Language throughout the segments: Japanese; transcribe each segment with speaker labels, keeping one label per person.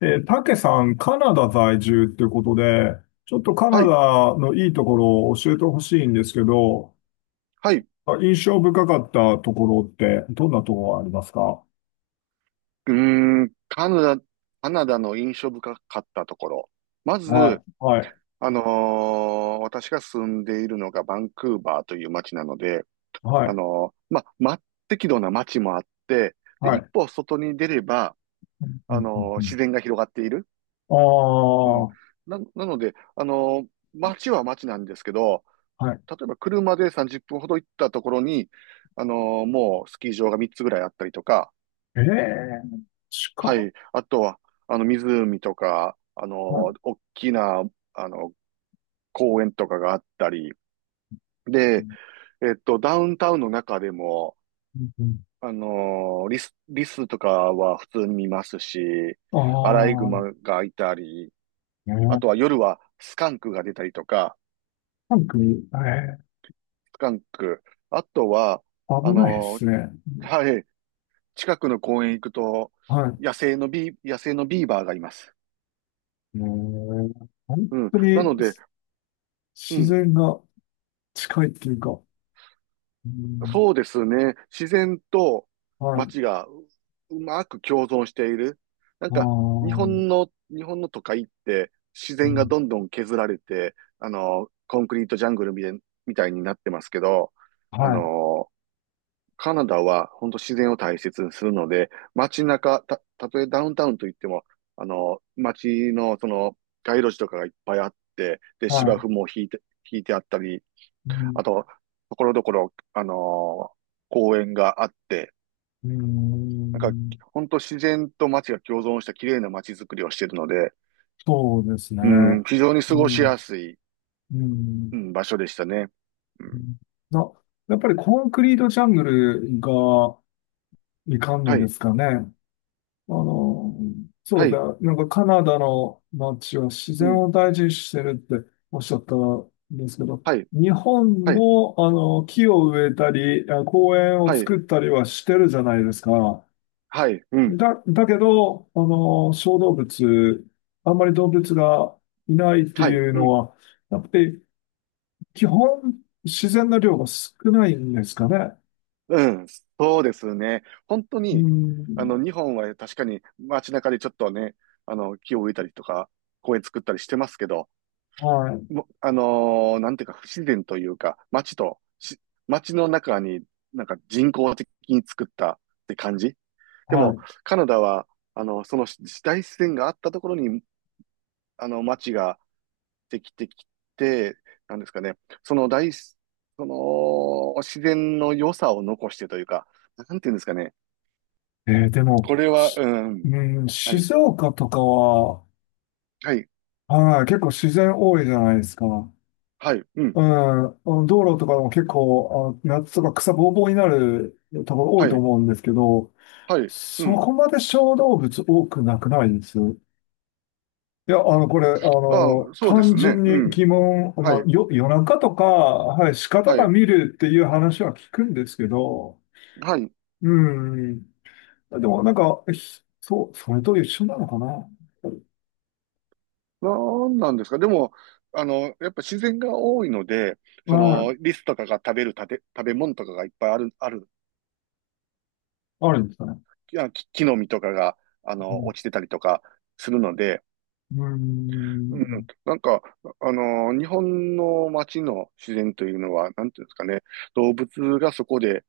Speaker 1: で、たけさん、カナダ在住っていうことで、ちょっとカ
Speaker 2: は
Speaker 1: ナ
Speaker 2: い、
Speaker 1: ダのいいところを教えてほしいんですけど、
Speaker 2: はい。
Speaker 1: 印象深かったところって、どんなところがありますか？
Speaker 2: ーん、カナダ、カナダの印象深かったところ。ま
Speaker 1: は
Speaker 2: ず、
Speaker 1: い、はい、
Speaker 2: 私が住んでいるのがバンクーバーという街なので、
Speaker 1: は
Speaker 2: あ
Speaker 1: い、
Speaker 2: のーま、ま、適度な街もあって、で、
Speaker 1: は
Speaker 2: 一
Speaker 1: い。
Speaker 2: 歩外に出れば、
Speaker 1: うん、うん、う
Speaker 2: 自
Speaker 1: ん。
Speaker 2: 然が広がっている。
Speaker 1: ああ、
Speaker 2: うん。なので、街は街なんですけど、
Speaker 1: はい。
Speaker 2: 例えば車で30分ほど行ったところに、もうスキー場が3つぐらいあったりとか、
Speaker 1: ええ、近
Speaker 2: は
Speaker 1: っ。
Speaker 2: い。あとは、湖とか、
Speaker 1: はい。
Speaker 2: 大きな、あの、公園とかがあったり、
Speaker 1: う
Speaker 2: で、
Speaker 1: ん、
Speaker 2: ダウンタウンの中でも、
Speaker 1: うん。
Speaker 2: リスとかは普通に見ますし、
Speaker 1: あ
Speaker 2: アライグマ
Speaker 1: あ、
Speaker 2: がいたり、
Speaker 1: え
Speaker 2: あ
Speaker 1: ー、
Speaker 2: とは夜はスカンクが出たりとか、
Speaker 1: なんか、え
Speaker 2: スカンク、あとは、
Speaker 1: え、
Speaker 2: あ
Speaker 1: 危ないで
Speaker 2: の、
Speaker 1: すね。
Speaker 2: はい、近くの公園行くと、
Speaker 1: はい。
Speaker 2: 野生のビーバーがいます。
Speaker 1: ええ、本
Speaker 2: うん。
Speaker 1: 当
Speaker 2: な
Speaker 1: に
Speaker 2: ので、う
Speaker 1: 自
Speaker 2: ん。
Speaker 1: 然が近いっていうか、うん、
Speaker 2: そうですね。自然と
Speaker 1: はい。
Speaker 2: 街がうまく共存している。なんか、
Speaker 1: ああ、
Speaker 2: 日本の都会って自
Speaker 1: う
Speaker 2: 然が
Speaker 1: ん、
Speaker 2: どんどん削られて、コンクリートジャングルみたいになってますけど、あ
Speaker 1: はい。
Speaker 2: の、カナダは本当自然を大切にするので、街中、たとえダウンタウンといっても、街のその街路樹とかがいっぱいあって、で、
Speaker 1: は
Speaker 2: 芝
Speaker 1: い。
Speaker 2: 生も引いてあったり、
Speaker 1: うん、
Speaker 2: あと、ところどころ、ー公園があって、
Speaker 1: う
Speaker 2: なんか、
Speaker 1: ん、
Speaker 2: 本当自然と街が共存した綺麗な街づくりをしているので、
Speaker 1: そうですね。
Speaker 2: うん、非常に過
Speaker 1: う
Speaker 2: ごし
Speaker 1: ん、
Speaker 2: やすい、
Speaker 1: う
Speaker 2: う
Speaker 1: ん、
Speaker 2: ん、場所でしたね。う
Speaker 1: う
Speaker 2: ん、
Speaker 1: ん。な、やっぱりコンクリートジャングルがいかんの
Speaker 2: は
Speaker 1: で
Speaker 2: い、
Speaker 1: すかね。あの、そ
Speaker 2: は
Speaker 1: う
Speaker 2: い、
Speaker 1: だ。なんかカナダの街は自
Speaker 2: う
Speaker 1: 然
Speaker 2: ん、
Speaker 1: を大事にしてるっておっしゃったんですけど、
Speaker 2: はい、
Speaker 1: 日本
Speaker 2: はい、
Speaker 1: もあの木を植えたり、公園を
Speaker 2: はい、
Speaker 1: 作ったりはしてるじゃないですか。
Speaker 2: はい、うん、
Speaker 1: だけど、あの、小動物、あんまり動物がいないって
Speaker 2: はい、
Speaker 1: いう
Speaker 2: う
Speaker 1: の
Speaker 2: ん、
Speaker 1: は、やっぱり基本、自然の量が少ないんですかね。
Speaker 2: うん、そうですね。本当
Speaker 1: う
Speaker 2: に、
Speaker 1: ん、
Speaker 2: 日本は確かに街中でちょっとね、木を植えたりとか、公園作ったりしてますけど、
Speaker 1: はい、
Speaker 2: もなんていうか、不自然というか、街とし、街の中になんか人工的に作ったって感じ。で
Speaker 1: は
Speaker 2: も、
Speaker 1: い。
Speaker 2: カナダは、その大自然があったところに、街ができてきて、なんですかね、その大す、その自然の良さを残してというか、なんていうんですかね、
Speaker 1: で
Speaker 2: こ
Speaker 1: も、
Speaker 2: れは、うん、
Speaker 1: うん、
Speaker 2: はい、
Speaker 1: 静岡とかは、
Speaker 2: はい、
Speaker 1: はい、結構自然多いじゃないですか。
Speaker 2: はい、うん、
Speaker 1: うん、あの道路とかも結構、あの、夏とか草ぼうぼうになるところ多い
Speaker 2: は
Speaker 1: と
Speaker 2: い、
Speaker 1: 思うんですけど、
Speaker 2: はい、う
Speaker 1: そ
Speaker 2: ん、
Speaker 1: こまで小動物多くなくないです。いや、あの、これ、あ
Speaker 2: あ
Speaker 1: の、
Speaker 2: あ、そうで
Speaker 1: 単
Speaker 2: すね、
Speaker 1: 純
Speaker 2: う
Speaker 1: に
Speaker 2: ん、
Speaker 1: 疑問、
Speaker 2: は
Speaker 1: まあ、
Speaker 2: い、
Speaker 1: 夜中とか、はい、鹿と
Speaker 2: は
Speaker 1: か
Speaker 2: い、
Speaker 1: 見るっていう話は聞くんですけど、
Speaker 2: はい、
Speaker 1: うん。でも、なんか、そう、それと一緒なのかな。
Speaker 2: なんなんですかでも、やっぱ自然が多いので、
Speaker 1: は
Speaker 2: そ
Speaker 1: い。
Speaker 2: の、リスとかが食べる食べ物とかがいっぱいある、
Speaker 1: あるんですかね。
Speaker 2: いや木の実とかが、
Speaker 1: うん。
Speaker 2: 落ちてたりとかするので、
Speaker 1: う
Speaker 2: うん、
Speaker 1: ん、
Speaker 2: なんか、日本の街の自然というのは、なんていうんですかね、動物がそこで、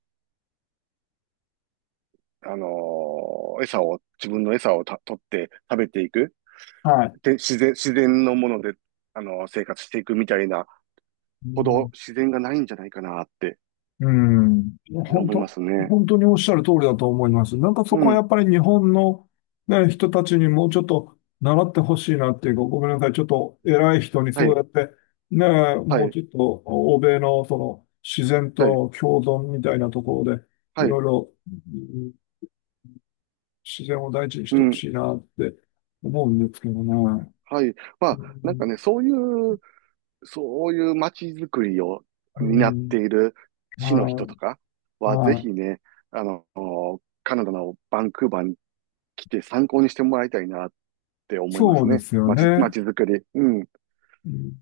Speaker 2: 餌を、自分の餌を取って食べていく、
Speaker 1: はい。
Speaker 2: で、自然のもので、生活していくみたいな
Speaker 1: う
Speaker 2: ほど
Speaker 1: ん、
Speaker 2: 自然がないんじゃないかなって
Speaker 1: うん。本
Speaker 2: 思いま
Speaker 1: 当、
Speaker 2: すね。
Speaker 1: 本当におっしゃる通りだと思います。なんかそ
Speaker 2: う
Speaker 1: こはや
Speaker 2: ん。
Speaker 1: っぱり日本の、ね、人たちにもうちょっと習ってほしいなっていうか、ごめんなさい。ちょっと偉い人に
Speaker 2: は
Speaker 1: そう
Speaker 2: い。
Speaker 1: やって、ね、
Speaker 2: は
Speaker 1: もう
Speaker 2: い。
Speaker 1: ちょっと欧米のその自然
Speaker 2: はい。
Speaker 1: と共存みたいなところで、
Speaker 2: は
Speaker 1: いろ
Speaker 2: い。
Speaker 1: いろん自然を大事にし
Speaker 2: う
Speaker 1: てほ
Speaker 2: ん。
Speaker 1: しいなって思うんですけどね。
Speaker 2: はい。ま
Speaker 1: う
Speaker 2: あ、なんか
Speaker 1: ん、
Speaker 2: ね、う、そういう街づくりを
Speaker 1: う
Speaker 2: 担って
Speaker 1: ん、
Speaker 2: いる市の人
Speaker 1: は
Speaker 2: とか
Speaker 1: い、
Speaker 2: は、ぜ
Speaker 1: は
Speaker 2: ひ
Speaker 1: い、
Speaker 2: ね、あの、カナダのバンクーバーに来て参考にしてもらいたいなって思いま
Speaker 1: そ
Speaker 2: す
Speaker 1: うで
Speaker 2: ね。
Speaker 1: すよね。
Speaker 2: 街づくり。うん。
Speaker 1: うん。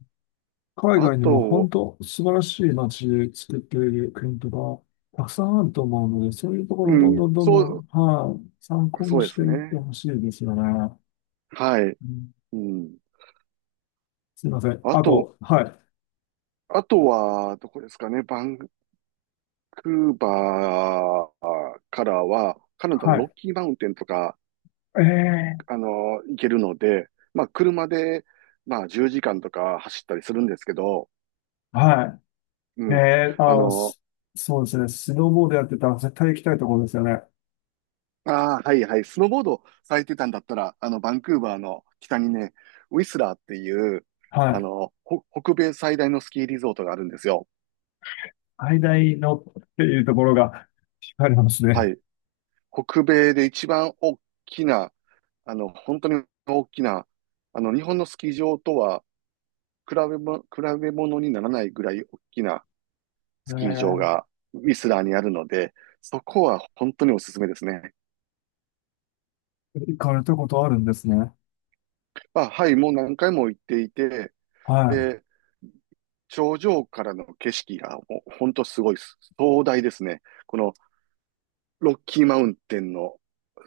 Speaker 1: 海
Speaker 2: あ
Speaker 1: 外にも本
Speaker 2: と、
Speaker 1: 当素晴らしい街で作っている国とか、たくさんあると思うので、そういうところ
Speaker 2: う
Speaker 1: をどんど
Speaker 2: ん、
Speaker 1: んどんどん、はい、参考
Speaker 2: そ
Speaker 1: に
Speaker 2: うで
Speaker 1: し
Speaker 2: す
Speaker 1: ていって
Speaker 2: ね。
Speaker 1: ほしいですよね。
Speaker 2: はい。
Speaker 1: うん。
Speaker 2: うん。
Speaker 1: すいません。
Speaker 2: あ
Speaker 1: あ
Speaker 2: と、
Speaker 1: と、はい、
Speaker 2: あとは、どこですかね。バンクーバー、からは、カナダの
Speaker 1: は
Speaker 2: ロ
Speaker 1: い。
Speaker 2: ッキーマウンテンとか、
Speaker 1: ええ、
Speaker 2: あの、行けるので、まあ、車で、まあ、10時間とか走ったりするんですけど、
Speaker 1: は
Speaker 2: う
Speaker 1: い。
Speaker 2: ん。あの、
Speaker 1: そうですね。スノーボードやってたら絶対行きたいところですよね。
Speaker 2: ああ、はいはい、スノーボードされてたんだったら、バンクーバーの北にね、ウィスラーっていう、
Speaker 1: はい。
Speaker 2: 北米最大のスキーリゾートがあるんですよ。
Speaker 1: 最大のっていうところが惹かれます
Speaker 2: は
Speaker 1: ね。
Speaker 2: い。北米で一番大きな、本当に大きな、日本のスキー場とは比べ物にならないぐらい大きな、
Speaker 1: え
Speaker 2: スキー場
Speaker 1: え、
Speaker 2: がウィスラーにあるので、そこは本当におすすめですね。
Speaker 1: 行かれたことあるんですね。
Speaker 2: まあ、はい、もう何回も行っていて、
Speaker 1: は
Speaker 2: で、頂上からの景色がもう本当すごいです壮大ですね。このロッキーマウンテンの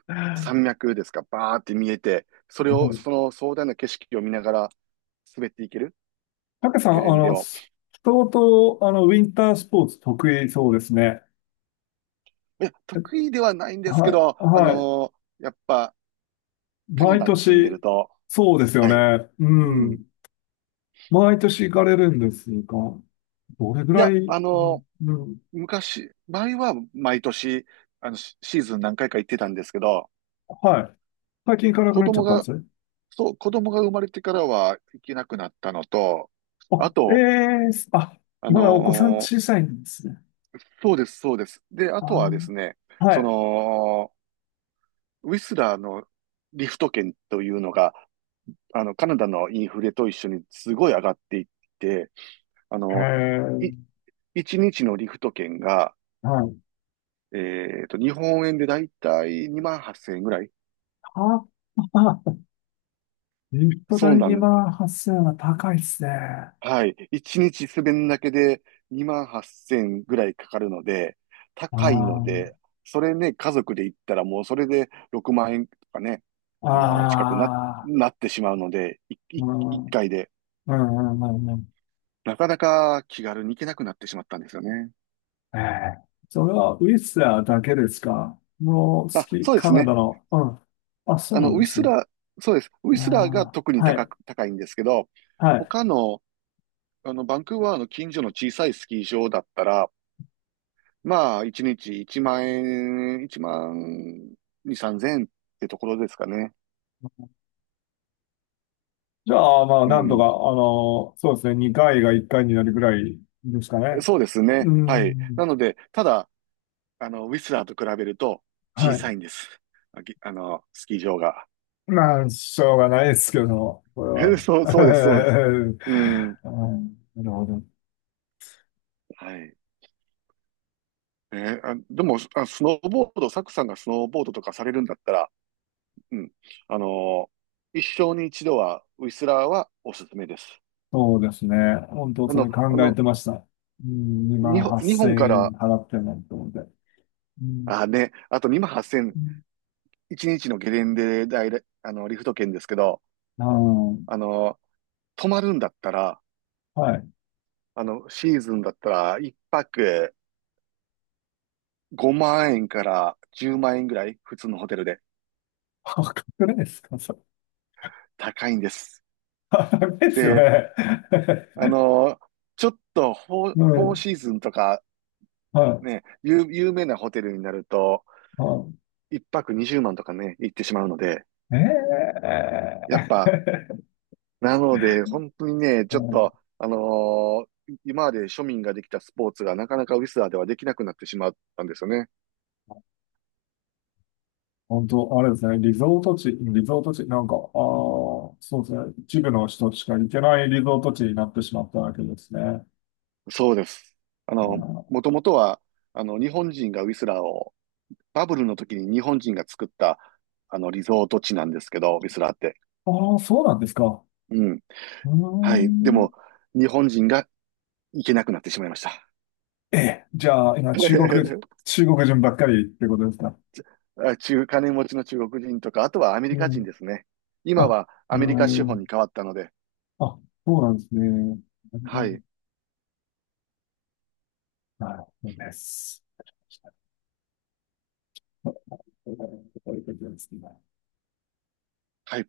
Speaker 1: い。
Speaker 2: 山脈ですか、バーって見えて、それを、その壮大な景色を見ながら滑っていける
Speaker 1: たけさん、
Speaker 2: ゲレ
Speaker 1: あ
Speaker 2: ンデ
Speaker 1: の、
Speaker 2: を。
Speaker 1: 相当、あの、ウィンタースポーツ得意そうですね。
Speaker 2: いや、
Speaker 1: え
Speaker 2: 得意ではないんですけ
Speaker 1: はい、
Speaker 2: ど、
Speaker 1: はい。
Speaker 2: やっぱカナ
Speaker 1: 毎
Speaker 2: ダに住んでる
Speaker 1: 年、
Speaker 2: と、
Speaker 1: そうですよ
Speaker 2: はい、
Speaker 1: ね。う
Speaker 2: うん。
Speaker 1: ん。毎年行かれるんですが、どれぐ
Speaker 2: い
Speaker 1: ら
Speaker 2: や、
Speaker 1: い、うん、うん、
Speaker 2: 昔、前は毎年、シーズン何回か行ってたんですけど、
Speaker 1: はい。最近行かなく
Speaker 2: 子
Speaker 1: なっちゃ
Speaker 2: 供
Speaker 1: ったんで
Speaker 2: が、
Speaker 1: すね。
Speaker 2: そう、子供が生まれてからは行けなくなったのと、
Speaker 1: あ、
Speaker 2: あ
Speaker 1: え
Speaker 2: と、
Speaker 1: え、あ、
Speaker 2: あ
Speaker 1: まだお子さん
Speaker 2: のー
Speaker 1: 小さいんですね。
Speaker 2: そうです、そうです。で、あ
Speaker 1: あ
Speaker 2: とはですね、
Speaker 1: ー、は
Speaker 2: そ
Speaker 1: い。
Speaker 2: の、ウィスラーのリフト券というのが、カナダのインフレと一緒にすごい上がっていって、あ
Speaker 1: へ
Speaker 2: の、い、
Speaker 1: え、
Speaker 2: 1日のリフト券が、
Speaker 1: はい。
Speaker 2: 日本円でだいたい2万8000円ぐらい。
Speaker 1: あ、あ、リフト
Speaker 2: そう
Speaker 1: 代
Speaker 2: なん
Speaker 1: 万8 0はっせんは高いですね。あ
Speaker 2: はい。一日滑るだけで2万8千0ぐらいかかるので、高いの
Speaker 1: あ、
Speaker 2: で、それね、家族で行ったらもうそれで6万円とかね、近くな、
Speaker 1: ああ、
Speaker 2: なってしまうので、い
Speaker 1: う
Speaker 2: い
Speaker 1: ん、
Speaker 2: 一
Speaker 1: うん、
Speaker 2: 回で。
Speaker 1: うん、うん。うん、
Speaker 2: なかなか気軽に行けなくなってしまったんですよね。
Speaker 1: ええ。それはウィスラーだけですか？もう好
Speaker 2: あ、
Speaker 1: き、
Speaker 2: そうで
Speaker 1: カ
Speaker 2: す
Speaker 1: ナダ
Speaker 2: ね。
Speaker 1: の。うん。あ、そうな
Speaker 2: ウ
Speaker 1: ん
Speaker 2: ィ
Speaker 1: です
Speaker 2: ス
Speaker 1: ね。
Speaker 2: ラー、そうです。ウィ
Speaker 1: あ
Speaker 2: スラーが特
Speaker 1: あ、
Speaker 2: に
Speaker 1: はい、
Speaker 2: 高いんですけど、
Speaker 1: はい。
Speaker 2: 他の、バンクーバーの近所の小さいスキー場だったら、まあ、1日1万円、1万2、3千円ってところですかね。
Speaker 1: じゃあ、まあ、
Speaker 2: う
Speaker 1: なんとか、あ
Speaker 2: ん。
Speaker 1: の、そうですね、2回が1回になるぐらいですかね。
Speaker 2: そうです
Speaker 1: う
Speaker 2: ね。はい。
Speaker 1: ん、
Speaker 2: なので、ただ、ウィスラーと比べると
Speaker 1: は
Speaker 2: 小
Speaker 1: い。
Speaker 2: さいんです。あ、ぎあの、スキー場が。
Speaker 1: まあ、しょうがないですけど、これは。
Speaker 2: そうです、そうです。うん。
Speaker 1: うん、なるほど。
Speaker 2: はい。でも、あ、スノーボード、サクさんがスノーボードとかされるんだったら、うん。あの、一生に一度は、ウィスラーはおすすめです。
Speaker 1: そうですね。本当、
Speaker 2: あ
Speaker 1: そ
Speaker 2: の、
Speaker 1: れ
Speaker 2: あ
Speaker 1: 考え
Speaker 2: の、
Speaker 1: てました。うん、2万
Speaker 2: 日
Speaker 1: 8000
Speaker 2: 本か
Speaker 1: 円
Speaker 2: ら、
Speaker 1: 払ってもと思って。うん。
Speaker 2: あ、ね、あと2万8千0
Speaker 1: う
Speaker 2: 一日のゲレンデで、リフト券ですけど、
Speaker 1: ん。
Speaker 2: あの、泊まるんだったら、
Speaker 1: はい。
Speaker 2: シーズンだったら、一泊5万円から10万円ぐらい、普通のホテルで
Speaker 1: 破格ですかそれ？
Speaker 2: 高いんです。
Speaker 1: 破格ですよ
Speaker 2: で、
Speaker 1: ね。
Speaker 2: あの、ちょっと
Speaker 1: う
Speaker 2: フォー
Speaker 1: ん。
Speaker 2: シーズンとか、
Speaker 1: はい。
Speaker 2: ね、有名なホテルになると、
Speaker 1: は
Speaker 2: 一泊20万とかね、行ってしまうので、
Speaker 1: い。え
Speaker 2: やっぱ、
Speaker 1: え
Speaker 2: なので、本当にね、
Speaker 1: う
Speaker 2: ちょっと、
Speaker 1: ん、
Speaker 2: ー今まで庶民ができたスポーツがなかなかウィスラーではできなくなってしまったんですよね。
Speaker 1: 本当、あれですね。リゾート地、リゾート地、なんか、ああ、そうですね。一部の人しか行けないリゾート地になってしまったわけですね。あ
Speaker 2: そうです。もともとは、日本人がウィスラーを、バブルの時に日本人が作った、リゾート地なんですけど、ウィスラーって。
Speaker 1: あー、そうなんですか。
Speaker 2: うん。
Speaker 1: うー
Speaker 2: はい。で
Speaker 1: ん。
Speaker 2: も、日本人が行けなくなってしまいました。
Speaker 1: ええ、じゃあ、今、中国人ばっかりってことですか？
Speaker 2: 金持ちの中国人とか、あとはアメリ
Speaker 1: う
Speaker 2: カ人
Speaker 1: ん。
Speaker 2: ですね。今
Speaker 1: あ、
Speaker 2: はア
Speaker 1: う
Speaker 2: メリカ資本
Speaker 1: ん。
Speaker 2: に変わったので、
Speaker 1: あ、そうなんですね。
Speaker 2: はい。
Speaker 1: なるほどい、そうです。そういうことですね。
Speaker 2: はい